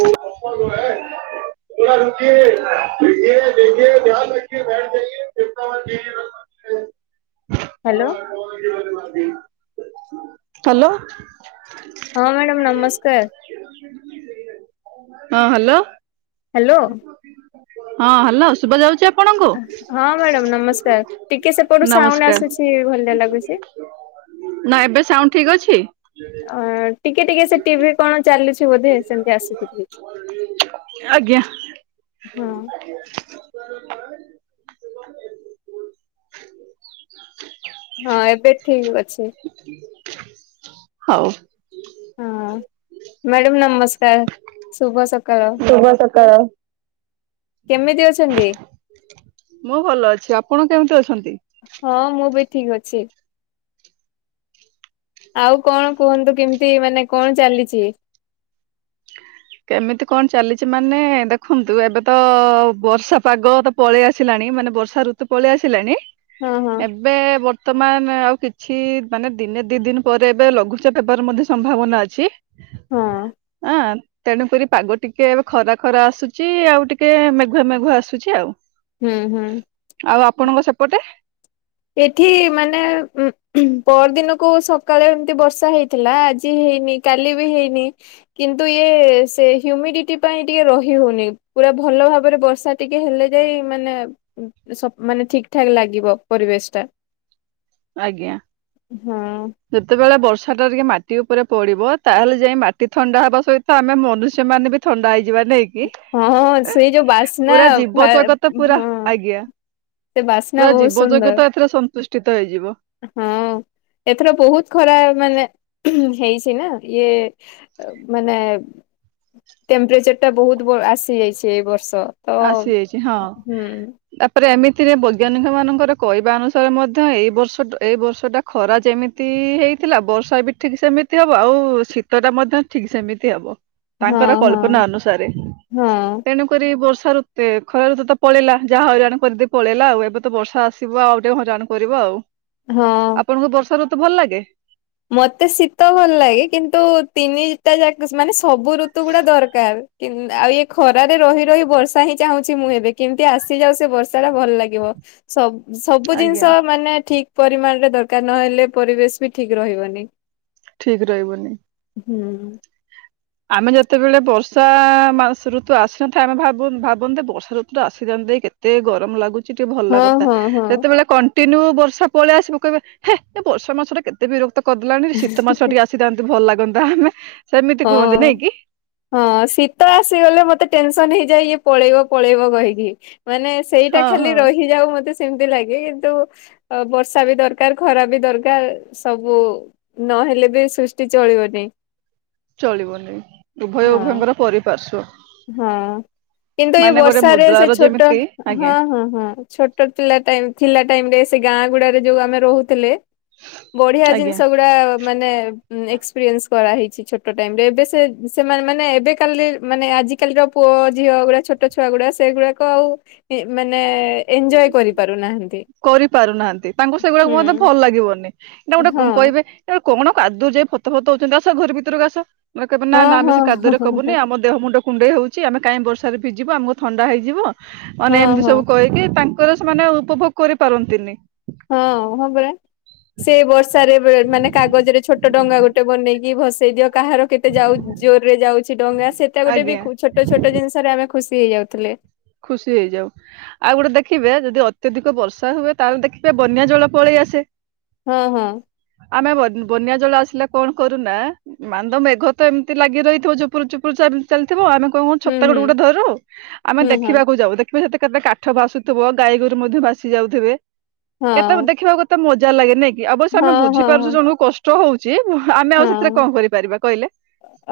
[inaudible] ପୁରା ରୁକିୟେ ଦେଖିଏ ଦେଖିଏ ଧ୍ୟାନ ରଖିଏ ବେଠ ଯାଇଏ ହ୍ୟାଲୋ [unintelligible] ହଲୋ। ହଁ ମ୍ୟାଡ଼ାମ ନମସ୍କାର! [inaudible] ହଁ ହ୍ୟାଲୋ। ହ୍ୟାଲୋ। ହଁ ହେଲୋ ଶୁଭା ଯାଉଛି ଆ ହଁ ମ୍ୟାଡ଼ାମ ନମସ୍କାର। ଟିକେ ସେପଟୁ ସାଉଣ୍ଡ ନମସ୍କାର ଆସୁଛି ଭଲିଆ ଲାଗୁଛି। ନା ଏବେ ସାଉଣ୍ଡ ଠିକ୍ ଅଛି। ଆଁ ଟିକେ ଟିକେ ସେ ଟିଭି କଣ ଚାଲୁଛି ବୋଧେ ସେମିତି ଆସୁଛି କିଛି କିଛି। ଆଜ୍ଞା। ହଁ [inaudible] [inaudible] ହଁ ଏବେ ଠିକ ଅଛି। [inaudible] ହଉ। ହଁ ମ୍ୟାଡ଼ାମ ନମସ୍କାର, ଶୁଭ ସକାଳ। ଶୁଭ ସକାଳ। କେମିତି ଅଛନ୍ତି? ମୁଁ ଭଲ ଅଛି। ଆପଣ କେମିତି ଅଛନ୍ତି? ହଁ ମୁଁ ବି ଠିକ୍ ଅଛି। ଆଉ କଣ କୁହନ୍ତୁ କେମିତି ମାନେ କଣ ଚାଲିଛି? କେମିତି କଣ ଚାଲିଛି ମାନେ ଦେଖନ୍ତୁ, ଏବେ ତ ବର୍ଷା ପାଗ ତ ପଳେଇ ଆସିଲାଣି ମାନେ ବର୍ଷା ଋତୁ ପଳେଇ ଆସିଲାଣି ହଁ ହଁ। ଏବେ ବର୍ତ୍ତମାନ ଆଉ କିଛି ମାନେ ଦିନେ ଦି ଦିନ ପରେ ଏବେ ଲଘୁଚାପ ହେବାର ମଧ୍ୟ ସମ୍ଭାବନା ଅଛି। ହଁ ଆଁ। ତେଣୁକରି ପାଗ ଟିକେ ଏବେ ଖରା ଖରା ଆସୁଛି ଆଉ ଟିକେ ମେଘୁଆ ମେଘୁଆ ଆସୁଛି ଆଉ। ହୁଁ ହୁଁ। ଆଉ ଆପଣଙ୍କ ସେପଟେ? ଏଠି ମାନେ ଉଁ ହୁଁ ପହର ଦିନକୁ ସକାଳେ ଏମିତି ବର୍ଷା ହେଇଥିଲା, ଆଜି ହେଇନି। କାଲି ବି ହେଇନି, କିନ୍ତୁ ଇଏ ସେ ହ୍ୟୁମିଡିଟି ପାଇଁ ଟିକେ ରହି ହଉନି। ପୁରା ଭଲ ଭାବରେ ବର୍ଷା ଟିକେ ହେଲେ ଯାଇ ମାନେ ସ ମାନେ ଠିକ ଠାକ୍ ଲାଗିବ। ପରିବେଶ ଟା ଆଜ୍ଞା। ହଁ। ଯେତେବେଳେ ବର୍ଷା ଟା ଟିକେ ମାଟି ଉପରେ ପଡିବ, ତାହେଲେ ଯାଇ ମାଟି ଥଣ୍ଡା ହବା ସହିତ ଆମେ ମନୁଷ୍ୟ ମାନେ ବି ଥଣ୍ଡା ହେଇଯିବା ନେଇକି ହଁ ସେଇ ଯୋଉ ବାସ୍ନା ପୁରା ଫା ଜୀବ ଜଗତ ପୁରା ହଁ ଆଜ୍ଞା। ସେ ବାସ୍ନା ପୁରା ବହୁତ ଜୀବ ସୁନ୍ଦର। ଜଗତ ଏଥରେ ସନ୍ତୁଷ୍ଟିତ ହେଇଯିବ। ହଁ ଏଥର ବହୁତ ଖରା ମାନେ [inaudible] ହେଇଛି ନା ଇଏ ମାନେ ଟେମ୍ପରେଚର୍ ଟା ବହୁତ ବ ଆସ ହେଯାଇଛି ଏଇ ବର୍ଷ ତ ଆସିଯାଇଛି ହଁ। ହୁଁ ତାପରେ ଏମିତିରେ ବୈଜ୍ଞାନିକ ମାନଙ୍କର କହିବା ଅନୁସାରେ ମଧ୍ୟ ଏଇ ବର୍ଷ ଟା ଏଇ ବର୍ଷ ଟା ଖରା ଯେମିତି ହେଇଥିଲା ବର୍ଷା ବି ଠିକ ସେମିତି ହବ ଆଉ ଶୀତ ଟା ମଧ୍ୟ ଠିକ ସେମିତି ହବ। ହଁ ତାଙ୍କର ହଁ କଳ୍ପନା ଅନୁସାରେ। ହଁ ତେଣୁକରି ବର୍ଷାଋତୁ ଖରା ଋତୁ ତ ପଳେଇଲା ଯାହା ହଇରାଣ କରିଦେଇ ପଳେଇଲା ଆଉ ଏବେ ତ ବର୍ଷା ଆସିବ ଆଉ ଟିକେ ହଇରାଣ। କରିବ ଆଉ। ହଁ। ଆପଣଙ୍କୁ ବର୍ଷା ଋତୁ ଭଲ ଲାଗେ? ମତେ ଶୀତ ଭଲ ଲାଗେ କିନ୍ତୁ ତିନିଟା ଯାକ ମାନେ ସବୁ ଋତୁ ଗୁଡା ଦରକାର। ଆଉ ଖରାରେ ରହି ରହି ବର୍ଷା ହିଁ ଚାହୁଁଛି ମୁଁ ଏବେ କେମିତି ଆସିଯାଉ ସେ ବର୍ଷା ଟା ଭଲ ଲାଗିବ। ସବ ସବୁ ଆଜ୍ଞା ଜିନିଷ ମାନେ ଠିକ୍ ପରିମାଣରେ ଦରକାର ନହେଲେ ପରିବେଶ ବି ଠିକ୍ ରହିବନି। ଠିକ ରହିବନି। ହୁଁ। ଆମେ ଯେତେବେଳେ ବର୍ଷା ମାସ ଋତୁ ଆସିନଥାଏ ଆମେ ଭାବନ୍ତେ ବର୍ଷା ଋତୁ ଆସିଯାନ୍ତା କି। କେତେ ଗରମ ଲାଗୁଛି। ସେ ଟିକେ ଭଲ ହଁ ଲାଗନ୍ତା ହଁ ହଁ ଯେତେବେଳେ କଣ୍ଟିନ୍ୟୁ ବର୍ଷା ପଳେଇ ଆସିବ ହେ ବର୍ଷା ମାସଟା କେତେ ଏତେ ବିରକ୍ତ କରିଦେଲାଣି ଶୀତ ମାସ ଟିକେ ଆସିଯାନ୍ତା ଭଲ ଲାଗନ୍ତା ଆମେ ସେମିତି କୁହନ୍ତି ହଁ। ନାଇଁ କି ହଁ ଶୀତ ଆସିଗଲେ ମତେ ଟେନସନ ହେଇଯାଏ ଇଏ ପଳେଇବ ପଳେଇବ କହିକି ମାନେ ସେଇଟା ହଁ ଖାଲି ହଁ ରହିଯାଉ ମତେ ସେମିତି ଲାଗେ କିନ୍ତୁ ଅ ବର୍ଷା ବି ଦରକାର ଖରା ବି ଦରକାର ସବୁ ନହେଲେ ବି ସୃଷ୍ଟି ଚଳିବନି। ଚଳିବନି ଉଭୟ ହଁ ଉଭୟଙ୍କର ପରିପାର୍ଶ୍ଵ ହଁ କିନ୍ତୁ ଏ ମାନେ ଗୋଟେ ବର୍ଷାରେ ସେ ମୁଦ୍ରାର ଛୋଟ ଯେମିତି ଆଜ୍ଞା ହଁ ହଁ ହଁ। ଛୋଟ ଥିଲା ଟାଇମ ଥିଲା ଟାଇମରେ ସେ ଗାଁ ଗୁଡାରେ ଯୋଉ ଆମେ ରହୁଥିଲେ। ବଢିଆ ଆଜ୍ଞା ଜିନିଷ ଗୁଡା ମାନେ ଏକ୍ସପିରିଏନସ କରାହେଇଛି ଛୋଟ ଟାଇମ ରେ ଏବେ ସେ ସେମାନେ ମାନେ ଏବେ କାଲି ମାନେ ଆଜି କାଲିର ପୁଅ ଝିଅ ଗୁଡା ଛୋଟ ଛୁଆ ଗୁଡା ସେଗୁଡାକ ଆଉ ମାନେ ଏଞୟ କରିପାରୁନାହାନ୍ତି। କରିପାରୁନାହାନ୍ତି ତାଙ୍କୁ ସେଗୁଡାକୁ ହୁଁ ବୋଧେ ଭଲ ଲାଗିବନି ନାଇ ହଁ ଗୋଟେ କହିବେ ଏ କଣ କାଦୁଅ ଯାଇଏ ଫଥ ଫତ ହଉଛନ୍ତି ଆସ ଘର ଭିତରକୁ ଆସ ମେ କହିବ ନା ହଁ ନା ଆମେ ହଁ ସେ ହଁ କାଦୁରେ କବୁନି ଆମ ଦେହ ମୁଣ୍ଡ କୁଣ୍ଡେଇ ହେଉଛି ଆମେ କାହିଁ ବର୍ଷାରେ ଭିଯିବୁ ଆମକୁ ଥଣ୍ଡା ହେଇଯିବ ହଁ ମାନେ ଏମିତି ହଁ ସବୁ କହିକି ତା ତାହେଲେ ସେମାନେ ଉପଭୋଗ କରିପାରନ୍ତିନି। ହଁ ହଁ ପରା ସେ ବର୍ଷାରେ ମାନେ କାଗଜରେ ଛୋଟ ଡଙ୍ଗା ଗୋଟେ ବନେଇକି କି ଭସେଇ ଦିଅ କାହାର କେତେ ଯାଉ ଜୋରରେ ଯାଉଛି ଡଙ୍ଗା ସେଟା ଗୋଟେ ଆଜ୍ଞା ଖୁ ଛ ଛୋଟ ଛୋଟ ଜିନିଷରେ ଆମେ ଖୁସି ହେଇଯାଉଥିଲେ। ଖୁସି ହେଇଯାଉ। ଆଉ ଗୋଟେ ଦେଖିବେ ଯଦି ଅତ୍ୟଧିକ ବର୍ଷା ହୁଏ ତାହେଲେ ଦେଖିବେ ବନ୍ୟା ଜଳ ପଳେଇ ଆସେ ହଁ ହଁ। ଆମେ ବନ୍ୟା ଜଳ ଆସିଲେ କଣ କରୁନା ମାନ୍ଦ ମେଘ ତ ଏମିତି ଲାଗି ରହିଥିବ ଚୁପୁରୁ ଚୁପୁରୁ ଚାଲିଥିବ ଆମେ କହିବୁ ହୁଁ ଛତା ଗୋଟେ ହୁଁ ଗୋଟେ ଧରୁ ଆମେ ହୁଁ ଦେଖ ହଁ ଦେଖିବାକୁ ଯାଉ ଦେଖିବ ସେତେ କେତେ କାଠ ଭସୁଥିବ ଗାଈଗୋରୁ ମଧ୍ୟ ଭାସି ଯାଉଥିବେ ହଁ କେତେ ଦେଖିବାକୁ ମଜା ଲାଗେ ନାଇଁ କି ଅବଶ୍ୟ ଆମେ ହଁ ହଁ ବୁଝିପାରୁଛୁ ହଁ। ଜଣକୁ କଷ୍ଟ ହଉଛି ଆମେ ଆଉ ସେଥିରେ ହଁ କଣ କରିପାରିବା କହିଲେ?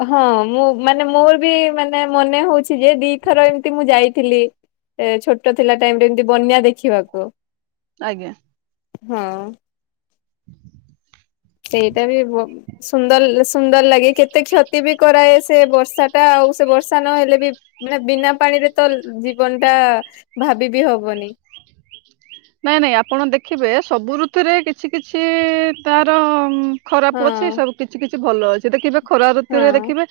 ହଁ ମୁଁ ମାନେ ମୋର ବି ମାନେ ମନେ ହଉଛି ଯେ ଦିଥର ଏମତି ମୁଁ ଯାଇଥିଲି। ଏ ଛୋଟ ଥିଲା ଟାଇମ ରେ ଏମିତି ବନ୍ୟା ଦେଖିବାକୁ। ଆଜ୍ଞା। ହଁ। [inaudible] ସେଇଟା ବି ବ ସୁନ୍ଦର ସୁନ୍ଦର ଲାଗେ କେତେ କ୍ଷତି ବି କରାଏ ସେ ବର୍ଷା ଟା ଆଉ ସେ ବର୍ଷା ନହେଲେ ବି ମାନେ ବିନା ପାଣିରେ ତ ଜୀବନ ଟା ଭାବିିବି ହବନି। ନାଇଁ ନାଇଁ ଆପଣ ଦେଖିବେ ସବୁ ଋତୁରେ କିଛି କିଛି ତାର ହଁ ଖରାପ ଅଛି ସବୁ କିଛି କିଛି ଭଲ ଅଛି ଦେଖିବେ ଖରା ଋତୁରେ ହଁ। ଦେଖିବେ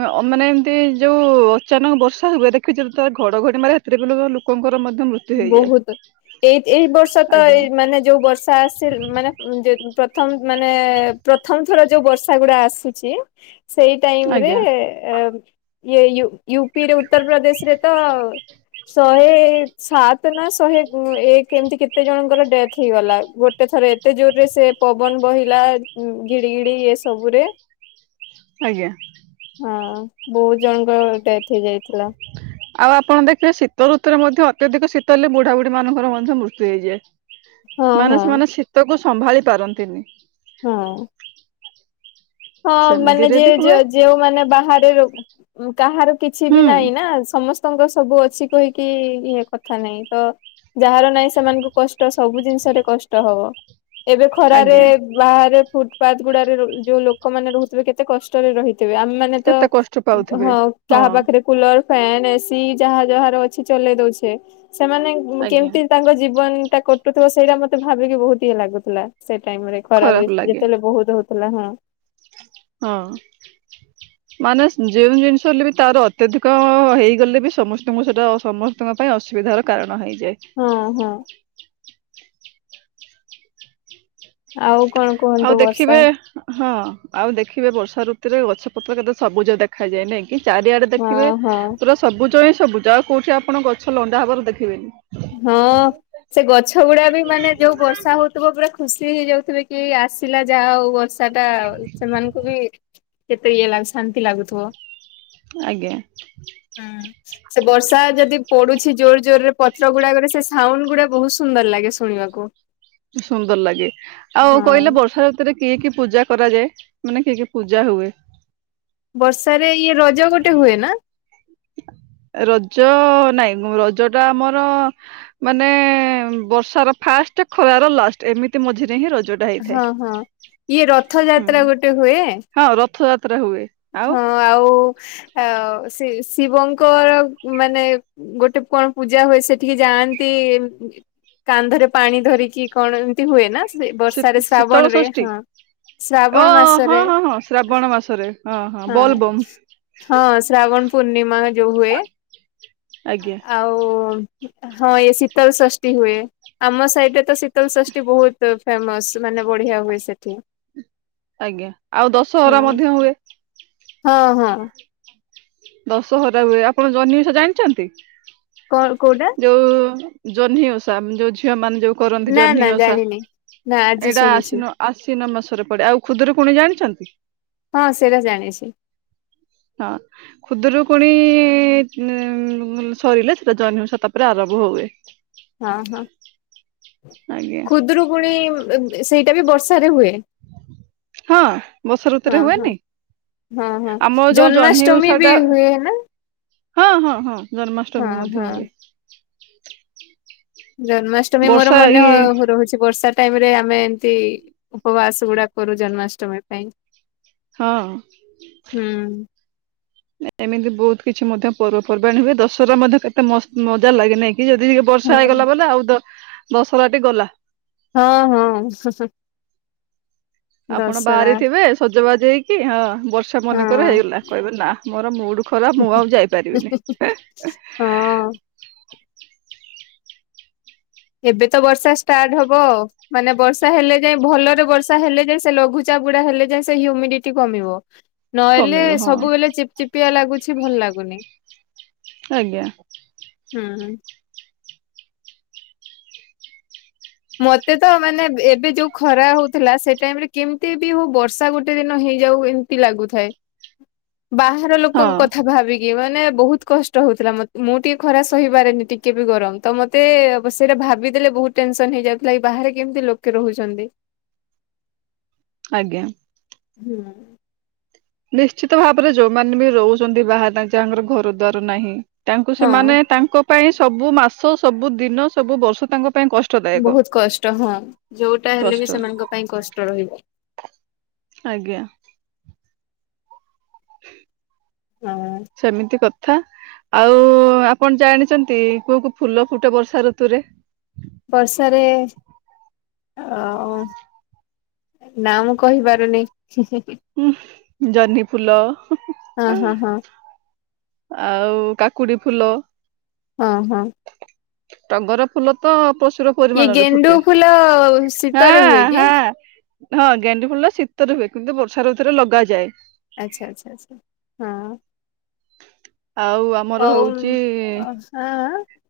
ମ ମାନେ ଏମିତି ଯୋଉ ଅଚାନକ ବର୍ଷା ହୁଏ ଦେଖୁଛ ତ ଘଡଘଡି ମାରେ ସେଥିରେ ବି ଲୋକଙ୍କର ମଧ୍ୟ ମୃତ୍ୟୁ ହେଇଯାଏ ବହୁତ ଏଇ ଏଇ ବର୍ଷ ତ ଆଜ୍ଞା ଏଇ ମାନେ ଯୋଉ ବର୍ଷ ଆସ ମାନେ ଯ ପ୍ରଥମ ମାନେ ପ୍ରଥମ ଥର ଯୋଉ ବର୍ଷା ଗୁଡା ଆସୁଛି। ସେଇ ଟାଇମ ରେ ଆଜ୍ଞା ଏ ୟୁ ୟୁପିରେ ଉତ୍ତରପ୍ରଦେଶରେ ତ ଶହେ ସାତ ନା ଶହେ ଏକ ଏମତି କେତେ ଜଣଙ୍କର ଡେଥ ହେଇଗଲା ଗୋଟେ ଥରେ ଏତେ ଜୋରରେ ସେ ପବନ ବହିଲା ଘିଡିଘିଡି ଏ ସବୁରେ ଆଜ୍ଞା। ହଁ ବହୁତ ଜଣଙ୍କ ଡେଥ ହେଇଯାଇଥିଲା। ଆଉ ଆପଣ ଦେଖିବେ ଶୀତ ଋତୁରେ ମଧ୍ୟ ଅତ୍ୟଧିକ ଶୀତ ହେଲେ ବୁଢା ବୁଢୀ ମାନଙ୍କର ମଧ୍ୟ ମୃତ୍ୟୁ ହଁ ହେଇଯାଏ। ମାନେ ହଁ ସେମାନେ ଶୀତକୁ ସମ୍ଭାଳି ପାରନ୍ତିନି। ହଁ। ହଁ ମାନେ ସେମିତିରେ ଯିଏ ବି ଯ ହୁଏ ଯେଉମାନେ ବାହାରେ ର କାହାର କିଛି ହୁଁ ବି ନାହିଁ ନା ସମସ୍ତ ତାଙ୍କର ସବୁ ଅଛି କହିକି ଇଏ କଥା ନାହିଁ ତ ଯାହାର ନାହିଁ ସେମାନଙ୍କୁ କଷ୍ଟ ସବୁ ଜିନିଷରେ କଷ୍ଟ ହବ। ଏବେ ଖରାରେ ଆଜ୍ଞା ବାହାରେ ଫୁଟପାଥ ଗୁଡାରେ ଯୋଉ ଲୋକ ଲୋକମାନେ ରହୁଥିବେ କେତେ କଷ୍ଟରେ ରହିଥିବେ। ଆମେମାନେ ତ କେତେ କଷ୍ଟ ପାଉଥିବେ ହଁ କାହା ପାଖରେ କୁଲର ଫ୍ୟାନ ଏସିି ଯାହା ଯାହାର ଅଛି ଚଲେଇ ଦଉଛେ ସେମାନେ ଆଜ୍ଞା କେମିତି ତାଙ୍କ ଜୀବନ ଟା କଟୁଥିବ ସେଇଟା ମତେ ଭାବିକି ବହୁତ ଇଏ ଲାଗୁଥିଲା ସେଇ ଟାଇମ ରେ। ଖରାପ ଖରାରେ ଲାଗେ ଯେତେବେଳେ ବହୁତ ହଉଥିଲା ହଁ। ହଁ। ମାନେ ଯେଉଁ ଜିନିଷ ହେଲେ ବି ତାର ଅତ୍ୟାଧିକ ହେଇଗଲେ ବି ସମସ୍ତଙ୍କୁ ସେଇଟା ସମ ସ୍ତଙ୍କ ପାଇଁ ଅସୁବିଧାର କାରଣ ହୋଇଯାଏ। ହଁ ହଁ। ଆଉ କଣ କୁହ? ଆଉ ଦେଖିବେ ହଁ ଆଉ ଦେଖିବେ ବର୍ଷା ଋତୁରେ ଗଛ ପତ୍ର କେତେ ସବୁଜ ଦେଖାଯାଏ ନାଇଁ। କି ଚାରିଆଡେ ଦେଖିବେ ହଁ ହଁ ପୁରା ସବୁଜ ହିଁ ସବୁଜ ଆଉ କୋଉଠି ଆପଣ ଗଛ ଲଣ୍ଡା ହବାର ଦେଖିବେନି। ହଁ। ସେ ଗଛ ଗୁଡା ବି ମାନେ ଯୋଉ ବର୍ଷା ହଉଥିବ ପୁରା ଖୁସି ହେଇଯାଉଥିବେ କି ଆସିଲା ଯାହୋଉ ବର୍ଷା ସାଟା ସେମାନଙ୍କୁ ବି କେତେ ଇଏ ଲା ଶାନ୍ତି ଲାଗୁଥିବ। ଆଜ୍ଞା। ହୁଁ ସେ ବର୍ଷା ଯଦି ପଡୁଛି ଜୋର ଜୋର ରେ ପତ୍ର ଗୁଡାକରେ ସେ ସାଉଣ୍ଡ ଗୁଡା ବହୁତ ସୁନ୍ଦର ଲାଗେ ଶୁଣିବାକୁ। ସୁନ୍ଦର ଲାଗେ ଆଉ କହିଲେ ହଁ ବର୍ଷାଋତୁ ସେଥିରେ କି କି ପୂଜା କରାଯାଏ ମାନେ କି କି ପୂଜା ହୁଏ? ବର୍ଷାରେ ଇଏ ରଜ ଗୋଟେ ହୁଏ ନା? ରଜ ନାଇଁ ରଜଟା ଆମର ମାନେ ବର୍ଷାର ଫାଷ୍ଟ ଖରାର ଲାଷ୍ଟ ଏମିତି ମଝିରେ ହିଁ ରଜ। ହଁ ହଁ ଇଏ ହୁଁ ରଥଯାତ୍ରା ଗୋଟେ ହୁଏ। ହଁ ରଥଯାତ୍ରା ହୁଏ। ହଁ ଆଉ ଆ ଶି ଶିବଙ୍କର ମାନେ ଗୋଟେ କଣ ପୂଜା ହୁଏ ସେଠିକି ଯାଆନ୍ତି ଏମ୍ କାନ୍ଧରେ ପାଣି ଧରିକି କଣ ଏମିତି ହୁଏ ନା? ହୁଏ ବର୍ଷାରେ ଶୀ- ଶୀତଳ ଶ୍ରାବଣ ରେ ଷଷ୍ଠୀ ହଁ ଓ ଶ୍ରାବଣ ହଁ ମାସରେ ହଁ ହଁ ଶ୍ରାବଣ ମାସରେ। ହଁ ହଁ ଶ୍ରାବଣ ପୂର୍ଣ୍ଣିମା ଯୋଉ ହୁଏ। ଆଜ୍ଞା ଆଉ ହଁ ଏଇ ଶୀତଳ ଷଷ୍ଠୀ ହୁଏ। ଆମ ସାଇଡ଼ରେ ରେ ତ ଶୀତଲଷଷ୍ଠୀ ବହୁତ୍ ଫେମସ୍ ମାନେ ବଢିଆ ହୁଏ ସେଠି। ଆଜ୍ଞା। ଆଉ ଦଶହରା ହଁ। ମଧ୍ୟ ହୁଏ। ହଁ ହଁ। ଦଶହରା ହୁଏ। ଆପଣ ଜହ୍ନି ଓଷା ଜାଣିଛନ୍ତି କଣ କୋଉଟା ଯୋଉ ଜହ୍ନି ଓଷା ଯୋଉ ଝିଅ ମାନେ ଯୋଉ କରନ୍ତି ନା ନା ଜହ୍ନି ଓଷା ଜାଣିନି। ନା ଆଜି ଏଇଟା ଶୁଣୁଛି ଆଶ୍ଵିନ ଆଶ୍ଵିନ ମାସରେ ପଡେ। ଆଉ ଖୁଦୁରୁକୁଣୀ ଜାଣିଛନ୍ତି? ହଁ ସେଇଟା ଜାଣିଛି। ହଁ। ଖୁଦୁରୁକୁୁଣୀ ଉଁ ସରିଲେ ସେଟା ଜହ୍ନି ଓଷା ତାପରେ ଆରମ୍ଭ ହୁଏ। ହଁ ହଁ ଆଜ୍ଞା ଖୁଦୁରୁକୁଣୀ ସେଇଟା ବି ବର୍ଷାରେ ହୁଏ। ହଁ ବର୍ଷା ହଁ ଋତୁରେ ହଁ ହୁଏନି? ହଁ ହଁ ଆମର ଯୋଉ ଜହ୍ନି ଜନ୍ମାଷ୍ଟମୀ ଓଷା ବି ଟା ହୁଏ ନା? ହଁ ହଁ ହଁ ଜନ୍ମାଷ୍ଟମୀ ହଁ ମଧ୍ୟ ହଁ। ହୁଏ। ଜନ୍ମାଷ୍ଟମୀ ମୋର ବର୍ଷା ମନେ ଏଇ ହ ରହୁଛି ବର୍ଷା ଟାଇମ୍ ରେ ଆମେ ଏମତି ଉପବାସ ଗୁଡା କରୁ ଜନ୍ମାଷ୍ଟମୀ ପାଇଁ ହୁଁ ହଁ। ଏମିତି ବହୁତ୍ କିଛି ମଧ୍ୟ ପର୍ବପର୍ବାଣି ହୁଏ। ଦଶହରା ମଧ୍ୟ କେତେ ମସ୍ତ ମଜା ଲାଗେ ନାଇକି ଯଦି ଟିକେ ହଁ ବର୍ଷା ହେଇଗଲା ବୋଲେ ଆଉ ଦ-ଦଶହରାଟି ଗଲା। ହଁ ହଁ [unintelligible] ଆପଣ ଦଶହରା ବାହାରେଥିବେ ସଜବାଜ ହେଇକି ହଁ ବର୍ଷ୍ ର୍ଷା ମନେକର ହଁ। ହେଇଗଲା କହିବେ ନା ମୋର ମୁଡ୍ ଖରାପ ମୁଁ ଆଉ ଯାଇପାରିବିନି। ହଁ। ଏବେ ତ ବର୍ଷା ଷ୍ଟାର୍ଟ୍ ହବ ଆଉ। ମାନେ ବର୍ଷା ହେଲେ ଯାଏଁ ଭଲରେ ବର୍ଷା ହେଲେ ଯାଏଁ ସେ ଲଘୁଚାପ ଗୁଡା ହେଲେ ଯାଏଁ ସେ ହ୍ୟୁମିଡିଟି କମିବ। ନହେଲେ କମିବ ହଁ ସବୁବେଳେ ଚିପଚିପିଆ ଲାଗୁଛି ଭଲ ଲାଗୁନି। ଆଜ୍ଞା। ହୁଁ। ମତେ ତ ମାନେ ଏବେ ଯୋଉ ଖରା ହଉଥିଲା ସେ ଟାଇମରେ କେମିତି ବି ହଉ ବର୍ଷା ଗୋଟେ ଦିନ ହେଇଯାଉ ଏମ୍ ତି ଲାଗୁଥାଏ। ବାହାର ହଁ ଲୋକଙ୍କ କଥା ଭାବି ଇଏ ମାନେ ବହୁତ୍ କଷ୍ଟ ହଉଥିଲା ମତେ ମୁଁ ଟିକେ ଖରା ସହିପାରେନି ଟିକେ ବି ଗରମ ତ ମତ୍ ତେ ବ ସେଇଟା ଭାବି ଦେଲେ ବହୁତ୍ ଟେନ୍ସ୍ ତନ୍ ହେଇଯାଉଥିଲା କି ବାହାରେ କେମିତି ଲୋକେ ରହୁଛନ୍ତି। ଆଜ୍ଞା। ହୁଁ। ନିଶ୍ଚିତ ଭାବରେ ଯୋଉମାନେ ବି ରହୁଛନ୍ତି ବାହାରେ ଯାହାଙ୍କର ଘର ଦ୍ଵାର ନାହିଁ ତାଙ୍କୁ ହଁ ସେମାନେ ତାଙ୍କ ପାଇଁ ସବୁ ମାସ ସବୁ ଦିନ ସବୁ ବର୍ଷ ତାଙ୍କ ପାଇଁ କଷ୍ଟ। ବହୁତ କଷ୍ଟ ହଁ ଯୋଉଟା ହେଲେ କଷ୍ଟ ବି ସେମାନଙ୍କ ପାଇଁ କଷ୍ଟ ରହିବ। ଆଜ୍ଞା। ହଁ ସେମିତି କଥ୍ ଥା ଆଉ ଆପଣ ଜାଣିଛନ୍ତି କୋଉ କୋଉ ଫୁଲ ଫୁଟେ ବର୍ଷା ଋତୁରେ? ବର୍ଷାରେ ଆଉ ନା ମୁଁ କହିପାରୁନି। ହଁ ଜହ୍ନି ଫୁଲ ହଁ ହଁ ହଁ। ଆଉ କାକୁଡି ଫୁଲ ହଁ ହଁ। ଟଗର ଫୁଲ ତ ପ୍ରଶୁର ଇଏ ପରିମାଣରେ ଗେଣ୍ଡୁ ଫୁଟେ, ଫୁଲ ଶୀତରେ ହାଁ ହୁଏ କି? ହାଁ। ହଁ ଗେଣ୍ଡୁ ଫୁଲ ଶୀତରେ ହୁଏ କିନ୍ତୁ ବର୍ଷା ଋତୁରେ ଲଗାଯାଏ। ଆଚ୍ଛା ଆଚ୍ଛା ଆଛା, ହଁ। ଆଉ ଆମର ହଉ ହଉଛି [unintelligible]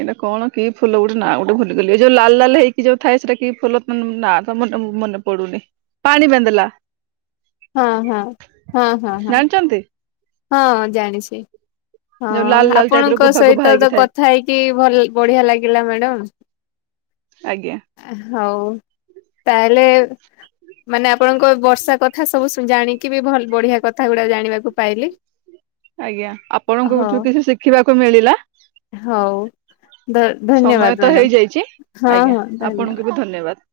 ଏଇଟା କଣ କି ଫୁଲ ଗୋଟେ ନା ଗୋଟେ ଭୁଲିଗଲି, ଯୋଉ ଲାଲ ଲାଲ ହେଇି ଯୋଉ ଥାଏ, ସେଇଟା କି ଫଲ ତ ନାଁ [unintelligible] ପଡୁନି, ପାଣି ବନ୍ଦେଲା ହଁ ହଁ, ହଁ ହଁ ହଁ, ଜାଣିଛନ୍ତି ହଁ ଜାଣିଛି। ଯୋଉ ଲାଲ ହଁ ଲାଲ ଟାଇପ ର ଆପଣଙ୍କ ଗୁଭା ଗୁଭା ସହିତ ହେଇକି ତ ଥାଏ କଥା ହେଇକି ଭଲ ବଢିଆ ଲାଗିଲା ମ୍ୟାଡାମ। ଆଜ୍ଞା। ହଉ, ତାହେଲେ ମାନେ ଆପଣଙ୍କ ବର୍ଷା କଥା ସବୁଶୁ ଜାଣିକି ବି ଭଲ, ବଢିଆ କଥା ଗୁଡା ଜାଣିବାକୁ ପାଇଲି। ଆଜ୍ଞା, ହଉ ଆପଣଙ୍କଠୁ କିଛି ଶିଖିବାକୁ ମିଳିଲା। ହଉ ଧ ସମୟ ଧନ୍ୟବାଦ ତ ମ୍ୟାଡ଼ାମ, ହେଇଯାଇଛି ହଁ ଆଜ୍ଞା ହଁ। ଧନ୍ୟବାଦ। ଆପଣଙ୍କୁ ବି ଧନ୍ୟବାଦ।